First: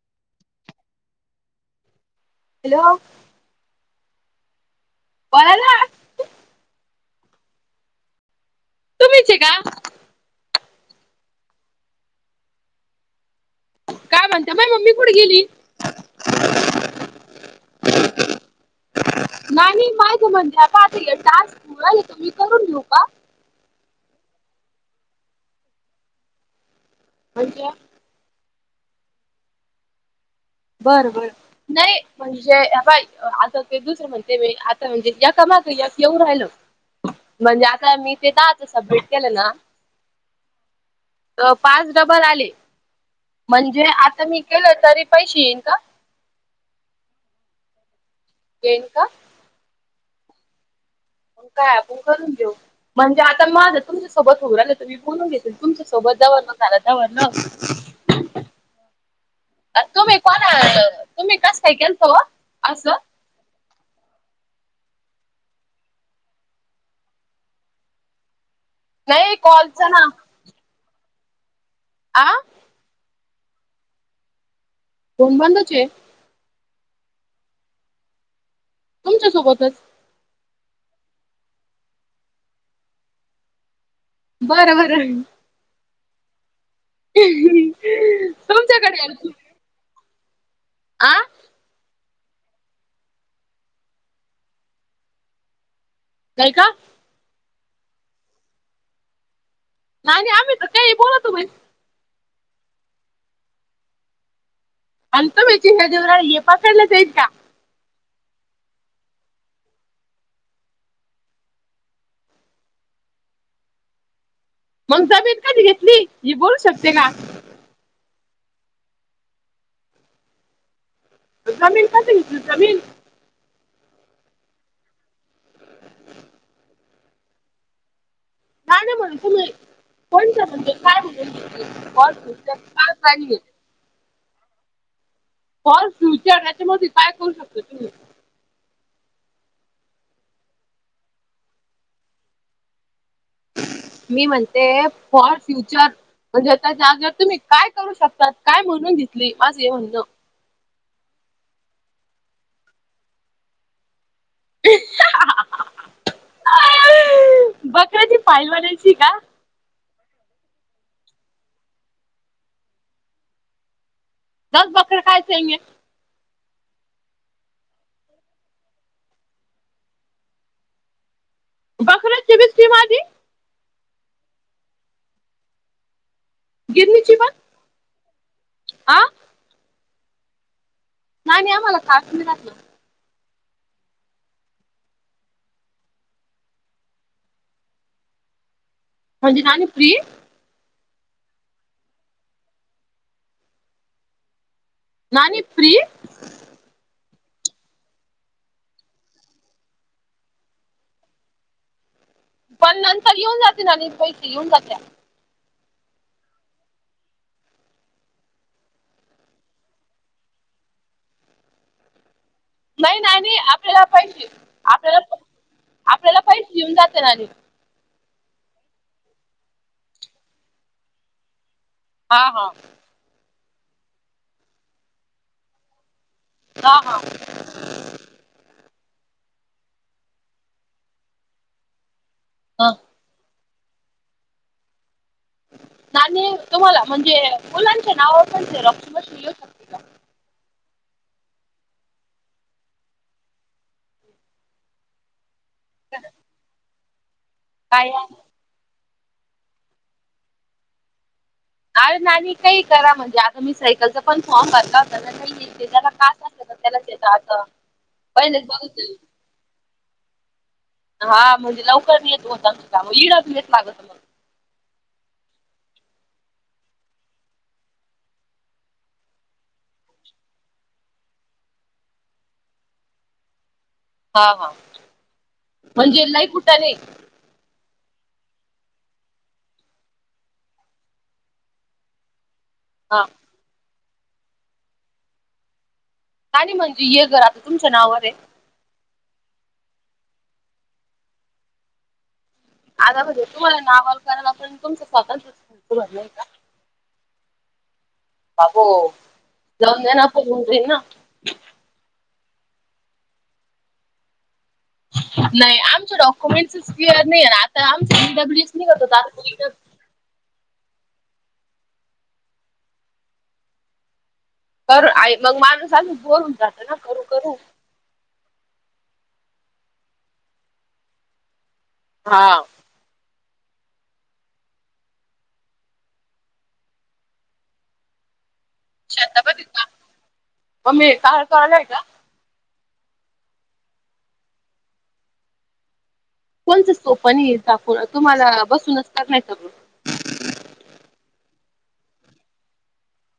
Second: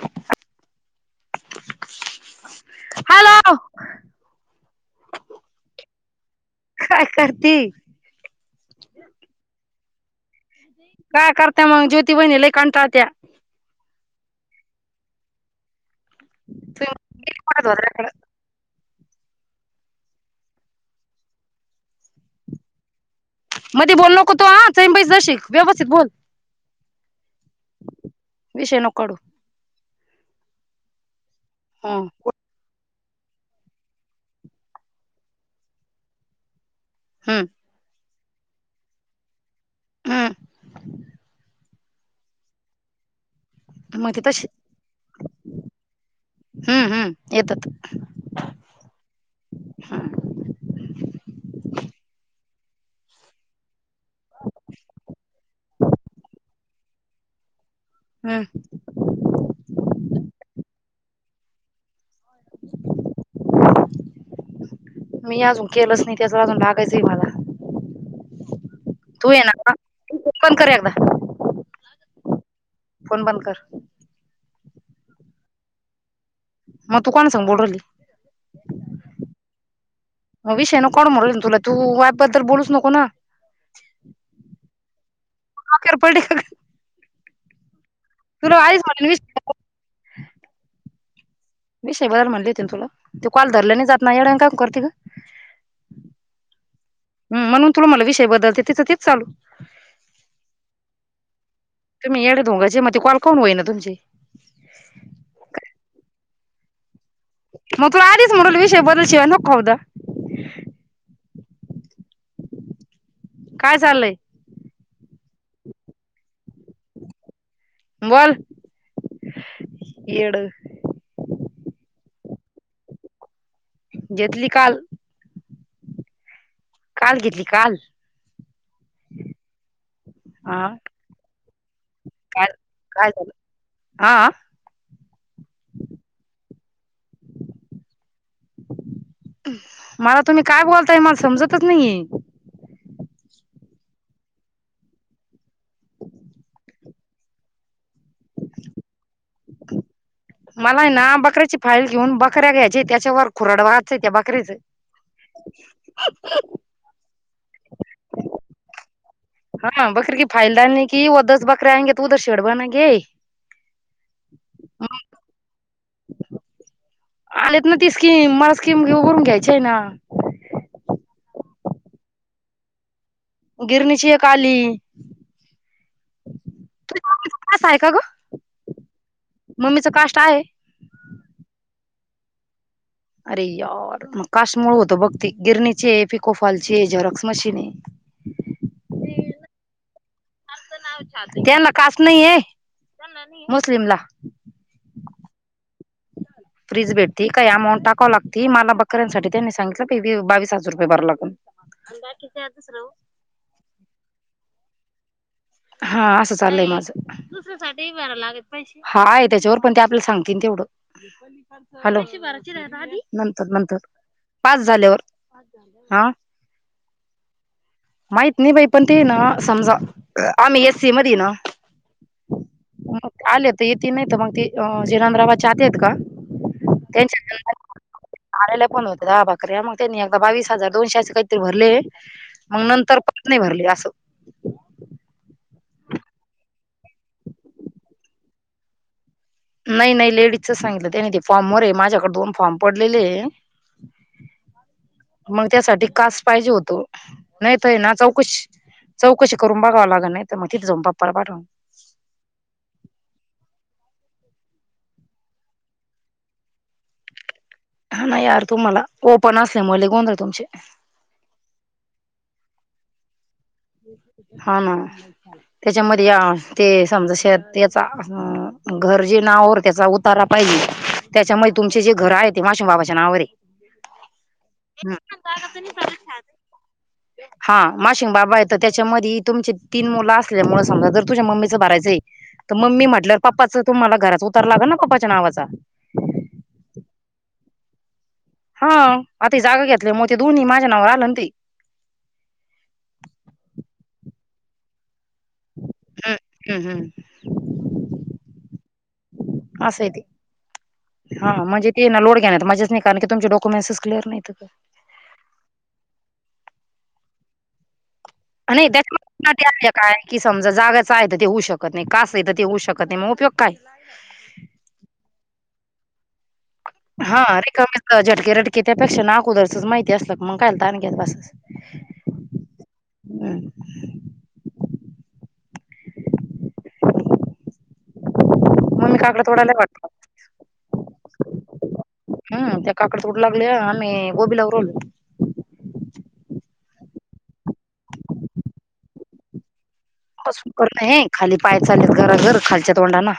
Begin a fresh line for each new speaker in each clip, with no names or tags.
हा [inaudible]
hello
hello?
पळाला
काय करती?
तुम्हीचे का?
काय करत्या मग, ज्योती वहिनी लई कंटाळ त्या.
का म्हणत्या माही मम्मी कुडं गेली? उ
[unintelligible]
उफ [inaudible] नानी माझ म्हणजे पाटी, हे टास्क हु राहीले, तर मी करून घेऊका?
मधी बोलू नको तु आ, चैन बैस जरशिक, व्यवस्थित बोल.
म्हणजे?
विषय नको काढू.
बरं बरं.
हं, कू
ए हेपाय आता ते दुसरं म्हणते मी, आता म्हणजे एका माग एक येऊ राहिलं.
हं
म्हणजे आता मी ते दहाचं सबमिट केलं ना,
हं
त पाच डबल आले, म्हणजे
मग ते
आता मी
तशी
केलं, तरी पैशे येईन का?
हम्म हम्म, येतात.
येईन का? काय आपण करून देऊ, म्हणजे आता माझं तुमच्यासोबत हुं राहीलं तर मी बोलून घेतेना तुमच्यासोबत जवा लोक झालं तवा लोक
हम्.
तुम्ही कोणा ला आ तुम्ही कसं काय केलत ओ असं!
मी अजून केलंच नाही त्याच् अजून लागायचय मला तू
नाही
ये ना का
कॉलच
ओपण कर एकदा
आ
फोन बंद कर.
फोन बंदच आह.
मग तू कोणा संग बोलु राहीली.
तुमच्यासोबतच
विषय नकोकाढू म्हणु राहीले ना तुला तू अँप बद्दल बोलूच नको ना.
बर बरं.
अखेर पडली का ग.
अ हम अ
तुला आइज म्हणले ना विज [unintelligible]
आ
विषय बदल म्हणले होते ना तुला ते कॉल धरल्यानाही जात ना येड्यावानी काउन करती ग.
नाही का.
हम म्हणून तुला म्हणलं विषय बदल तिचं तेच चालू.
नाही आम्ही तर काही बोलतो.
तुम् येडडे दोंगा जे म कॉल कवून होई ना तुमचे
अंत वच ह्या देवराळ हे पकडलं जाईल का
मग तुला आदीस म्हल विषय बदल शिवा नको. काय चाललंय.
मग जमीन कधी घेतली ही बोलू शकत का [unintelligible]
बोल येड.
जमीन कस दि जमीन
घेतली काल. काल घेतली काल.
ना ना म्हणून तुम्ही कोणत
हा
म्हणज काय बल
काल काय झालं
कायणी
हा.
फ फ्युचर याच्यामध्ये काय करू शकता तुम्ही
मला तुम्ही काय बोलताय मला समजतच नाही.
मी म्हणते फॉर फ्युचर म्हणजे आताच्यागवर तुम्ही काय करू शकतात काय म्हणून घेतली माझं हे म्हणणं.
मला ना बकऱ्याची फाईल घेऊन बकऱ्या घ्यायची त्याच्यावर कुरड वाच त्या बकरीच
कधी ी पायल बनायची का?
हा बकरी क फाल लानी की उदस बकरे आये त उदर शेड बनयेंगे.
दस बकरे खायचे हंगे.
आलेत ना ती स्कीम मला स्कीम घे करून घ्यायची आहे ना.
बकऱ्याची बी स्कीम आली.
गिरणीचीय आली.
गिरनी ची पण
अप आहे का ग?
आं
मम्मीचं काष्ट आहे.
नाही मी आम्हाला खासून ही घातलं.
अरे यार मग काशमूळ होतं बघ ती गिरणीची आहे पिकोफालची आहे झेरक्स मशीन आहे.
म्हणजे ना नी प्री
त्याना काष्ट नाही आहे मुस्लिमला.
नानी प्री
फ्रीज भेटती काय अमाऊंट टाकाव लागती मला बकऱ्यांसाठी त्यांनी सांगितलं फी बिव बावीस हजार रुपये भरा लागल. अंदार चे
पण नंतर येऊन जाते ना नाणी पैसे येऊन जात्या.
हा असं चाललंय माझं. हाय त्याच्यावर पण ते आपल्याला सांगतीन तेवढं. हॅलो.
नाही नाणी
नंतर नंतर
आपल्याला पैशे
पाच झाल्यावर
आपल्याला प
हा
आपल्याला पैशे येऊन जाते नाणी.
माहित नाही बाई पण ते ना समजा आम्ही एस सी मध्ये ना
हा हा.
आले तर येतीन नाही तर मंग ती अ जेरांदराबाच्या आत येत गं.
हा हा
त्यांच्या. [inaudible] आलेला पण होतरा बकऱ्या मग त्यांनी एकदा बावीस हजार दोनशे असं काहीतरी भरले. मग
हा
नंतर परत नाही भरले असं.
नाणी तुम्हाला म्हणजे मुलांच्या नावावर पण ते [unintelligible] येऊ शक
नाही नाही लेडीजचा सांगितलं त्यानी ते फॉर्मवर आहे माझ्याकडे दोन फॉर्म पडलेले.
[inaudible]
मग त्यासाठी कास्ट पाहिजे होतो नाही तर आहे
काय
ना चौकशी चौकशी करून बघावं लागल नाही तर मग तिथं जाऊन पप्पाला पाठवून.
अरे नाणी काही करा म्हणजे आता मी सायकलचा पण फॉर्म भरला होता ना काहीये त्याज्याला कास्ट असलं तर त्यालाच येत आता.
हा नाही यार
पहिलेच
तुम्हाला
बघितलं.
ओपन असल्यामुळे लय गोंधळं तुमचे.
हा म्हणजे लवकर येत होता [unintelligible] इड येत लागत. मग
हा ना. त्याच्यामध्ये या ते समजा शेअर त्याचाअसणार घर जे नावर त्याचा उ तरा पाहिजे त्याच्यामुळे तुमचे जे घर आहे ते माशमबाबाच्या नावावर आहे.
हा हा म्हणजे नाही लय कुठं नाही.
हा माशिंग बाबा येत. तर त्याच्यामध्ये तुमचे तीन मुलं असल्यामुळे समजा जर तुझ्या मम्मीचं भरायचं आहे तर मम्मी
हा
म्हटल्यावर पप्पाचं तुम्हाला घराचा उतार लागल ना पप्पाच्या नावाचा.
आणि म्हणजे ये घर आता तुमच्या नावावर आहे.
हा आता जागा घेतल्या म ते दोन्ही माझ्या नावावर आलं ना ते.
आता [unintelligible] तुम्हाला नावाल करायला तुमचं स्वातंत्र्य भरलेय का?
हम्म हम्म.
[unintelligible]
हां म्हणजे ते ना लोड घेण्यात मजाच नाही कारण ततुमचे डॉक्युमेंटसस क्लिअर नाही तर काय
नाही आमच्या डॉक्युमेंट्सच क्लिअर नाही आहे ना आता आमची बी डब्ल्यू एस नी
नाही
करतं होतो [unintelligible]
त्याच्या काय कि समजा जागाचं आहे तर ते होऊ शकत नाही कासं आहे तर ते होऊ शकत नाही म उपयोग काय?
तर आई मग माणूस असं बोर होऊन जात. ना करू
हा
करू
रिकाम झटके रटके त्यापेक्षा नाक उदरसच माहिती असल मग कायल तान घ्यात बस.
हा
हम् मामी काकडी
शतापती
तोडली
का
वाटत.
मम्मी काळ कळालाय का
हम् त्या काकडत तोडू लागल्या आम्ही गोबीलावू लागवलो.
कोणचं सोपनी दाखवून तुम्हाला बसून असत नाही सगून
सुकर नाही खाली पाय चालेत गर गर घर खालच्या तोंडाला.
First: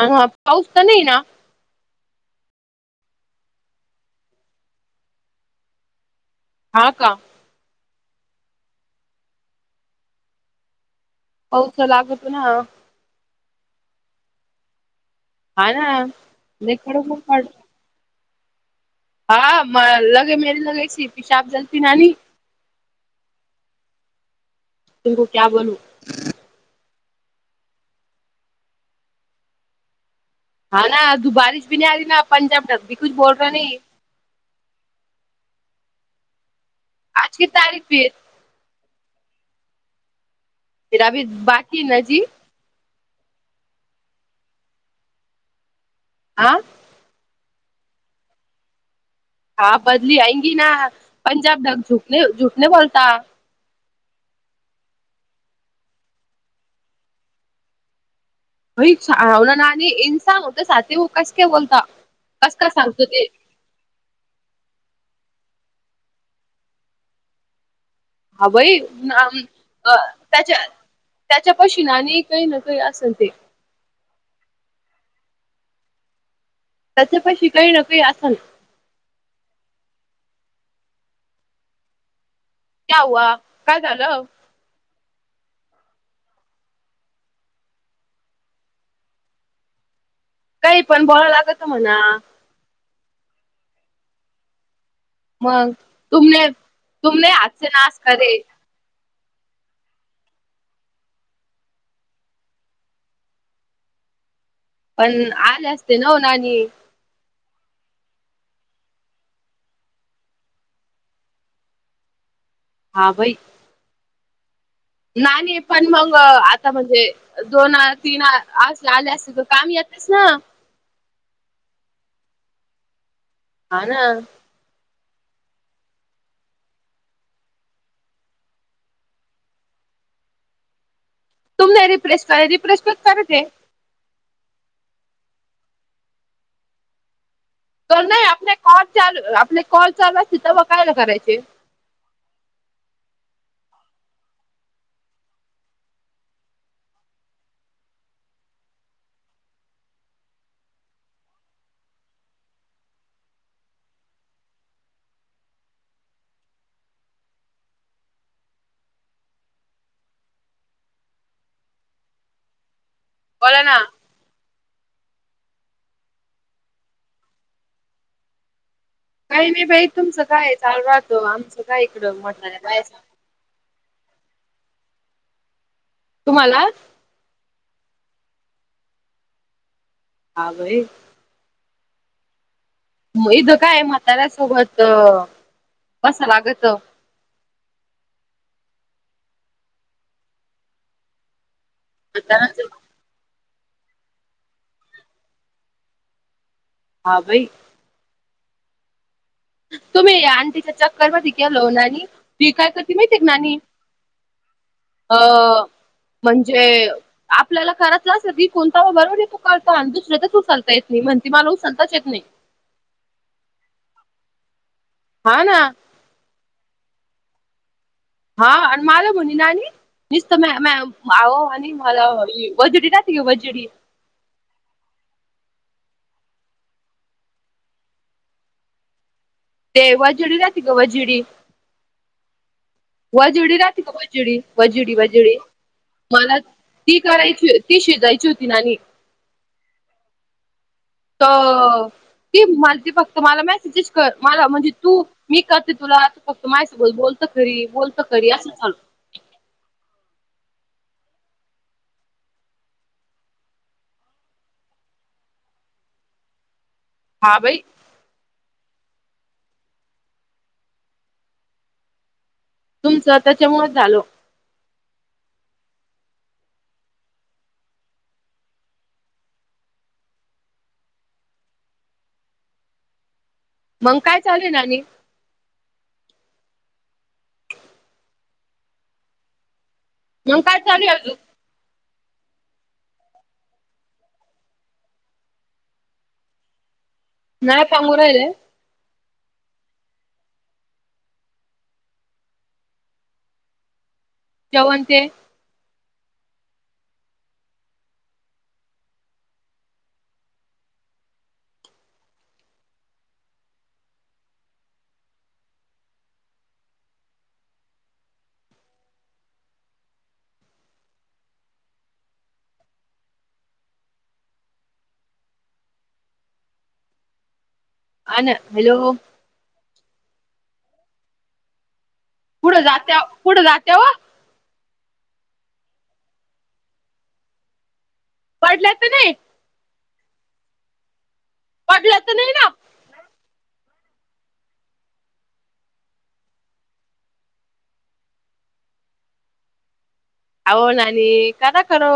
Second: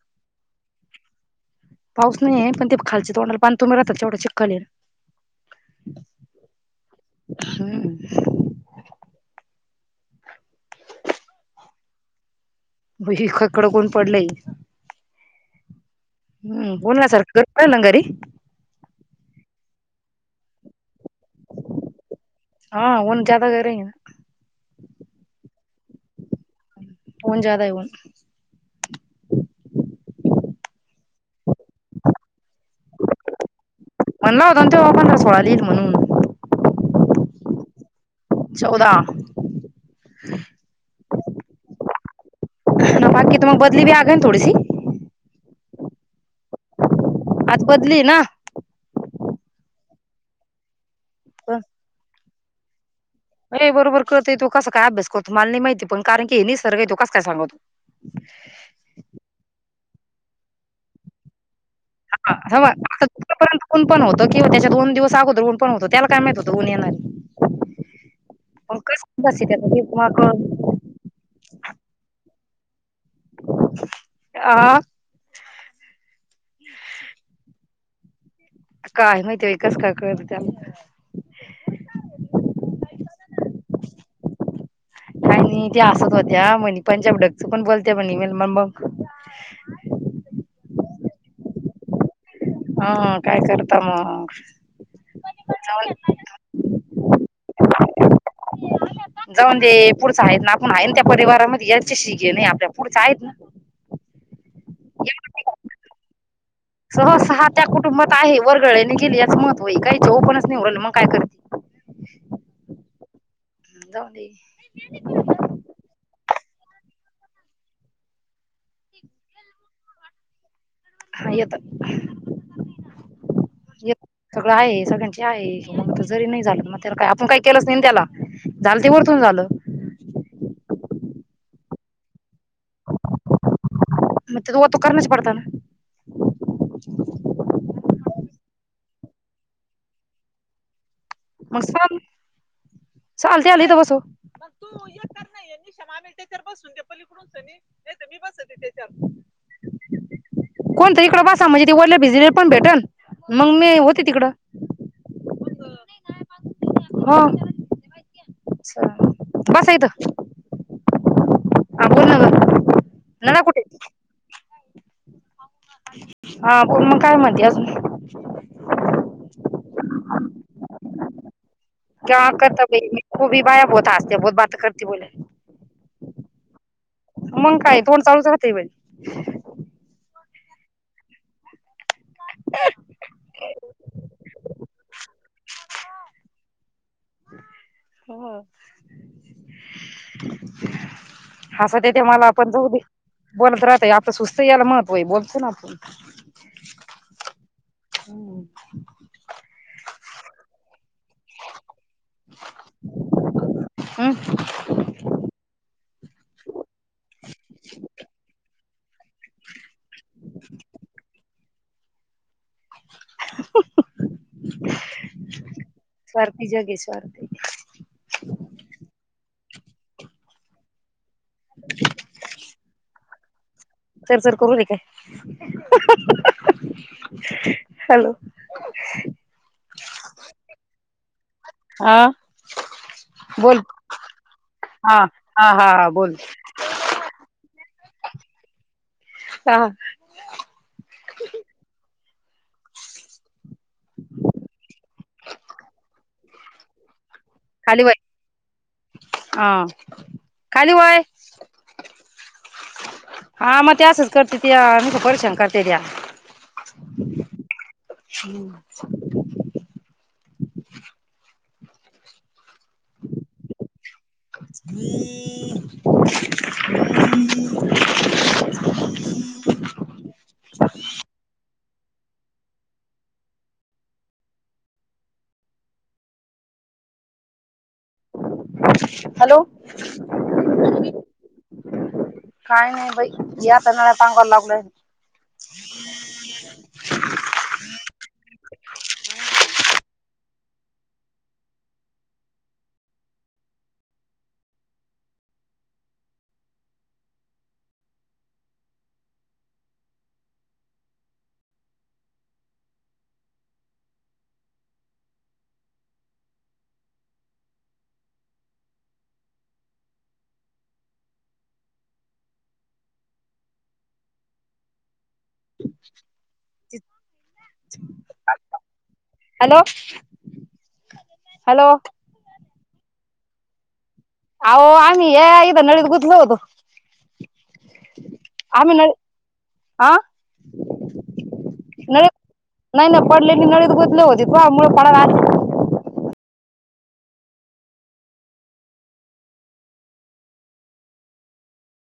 ह हा पाऊस तर नाही ना?
पाऊस नाहीय. पण ते खालचे तोंडाला पानी तोंडून राहतो ते चिखल आह.
हा का?
हा
पाऊस तर लागत ना.
ही कडक उन पडलंय.
हा ना.
हम्म
लय
बोलण्या
कडक ऊन
सारखं घरी
पडलं
पडेल ना घरी.
हा म लगे मेरी लगेची पिशाब जलती न [unintelligible]
हा ऊन न ज्यादा आहेरंग.
तुमको क्या बोलू
ऊन ज्यादा आहे ऊन
हा ना तू बारिश भी नाही आ री ना पंजाब टकी कुछ बोल र नाही.
म्हणला होता ते पण ह सोळालीईल म्हणून [unintelligible]
आज ची तारीख वीेस
चौदा
फर अभ बाकी न जी [unintelligible]
ह बाकी त मग बदली बीगे ना थोडीशी
आह
आज बदली ना
हा बदली आईंगी ना पंजाब जग, झूठ झूठ नहीं बोलता.
अ बरोबर करत य तो कस काय अभ्यास करतो मला नाही माहिती पण कारण की हे निसर्ग आहे तो कस काय सांगवतो.
अईवला ना एन सांग होत साव कस काय बोलता [unintelligible] कस
ह ह
काय सांगतो ते
[unintelligible] ऊन पण होतो किंवा त्याच्या दोन दिवस अगोदर ऊन पण होत त्याला काय माहत होतं ऊन येणार.
हवय
मग कसं बसेल त्याचं ते मग
त्याच्या [unintelligible] त्याच्या पशी आणि काही न काही असल ते
आ
त्याच्यापाशी काहीना काय असल.
काय माहिती कस काय कळत त्यांना
क्या हआ काय झालं.
आणि ते असत होत्या मनी पांच्या उडकच पण बोलते म्ह म म मग [unintelligible]
काही पण बोलावं लागत म्हणा.
हा काय करता मग.
मग
जाऊन
तुमने तुमने आातचे नाश करेल [unintelligible]
जाऊन दे पुढचं आहेत ना आपण आहेन त्या परिवारामध्ये यायचे शी घे नाही आपल्या पुढच्या आहेत ना [unintelligible]
पण आले असते ना ना आणि
सह सहा त्या कुटुंबात आहे. वर्गळने गेली याच महत्व आहे. काही चव पणच नाही उरल मग काय करते.
हा भाई.
जाऊदे.
नाही, पण मग आता म्हणजे- दोन आर तीन आर असे आले असतील तर काम येतस ना.
हा येतात.
हा ना
सगळ आहे. सगळ्यांची आहे, जरी नाही झाल, मग त्याला काय आपण काही केलच नाहीना त्याला. झाल ते वरतून झाल.
[unintelligible]
वो तो करणाच पडताना.
तर नाही आपल्या कॉल चालू, आपले कॉल चालू असतील तवा काय ला करायचे.
[unintelligible] [unintelligible] पल्लीकडून सनी, नाहीतर मी बसते त्याच्यावर. कोणतरी इकड बसामग. त वल्या भिजलेल पण भेटन, मग मी होते तिकड. हम. अच्छा, बसा इथ. ना ग नला कुठे
बोला ना.
हा बोल मग काय म्हणते अजून
काही नाही बाई तुमच काय चालू राहतो, आमचं काय इकड म्हाताऱ्या बा
खूपी बाया बहुत हसत्या बोत बहोत बाते करते बोले.
तुम्हाला
मग काय तोंड चालूच राहते बई.
हा भाई, मग इथ काय म्हाताऱ्यासोबत बसाव लागत.
हो. हस्त्यात ते मला आपण
म्हाताऱ्या
जाऊदे. बोलत राहतय आपल सुस्त यायला महत्व आहे. बोलतो ना आपण.
हा भाई.
[inaudible]
तुम्ही आणटीच्या चक्कर मध्ये गेलो हो नानी. ती काय करते माहितीय का नानी
हं.
अ म्हणजे, आपल्याला करायच असत की, कोणता व बरोबर तू कालता आणि दुसरयाच च उचलता येत नाही. म्हण ति मला उचलताच येत नाही.
[inaudible]
हा ना
स्वार्थी जग आहे. स्वार्थी
हा आणि मला म्हणे नानी नीसत म [unintelligible] आहो आणि मला वजडी रहाते का वजडी.
[unintelligible] हॅलो.
ते वजडी राती का वजडी.
हा
वजडी
बोल
राहते ग वजडी वजडी
हा
वजडी
हा हा हा बोल
ती करायची, ती शिजायची होती नानी.
ह
अ ती मला ते फक्त मला मॅसेज च कर मला मला म्हणजे तू, मी करते तुला. आ फक्त माय बोल बोलत खरी बोलत खरी अस चालू.
आ खाली वय हा मग त्या असच करते त्या नुसत परीशान करते त्या
हा बाई
[unintelligible]
तुमचं त्याच्यामुळेच झाल
[unintelligible] [unintelligible]
मग काय चालू ना आणिक
हॅलो
मग काय चालू अजून
काही नाही बाई या येणार सांगा लागलंय [unintelligible]
नाही पांगु राहिले जेवण ते
[unintelligible]
आ ना हॅलो
हॅलो, हॅलो
कुढं जात्याव कुठं जात्याव
अहो आम्ही या इथ नळीत गुथलो होतो
पडल्या
आम्ही
तर
न
नाही
आ
पडल्या
नळीत
तर नाही ना
नाही, नाही पडलेली नळीत गुंतले होते तुवा मूळ पडला आ
अहो नानी कदा करो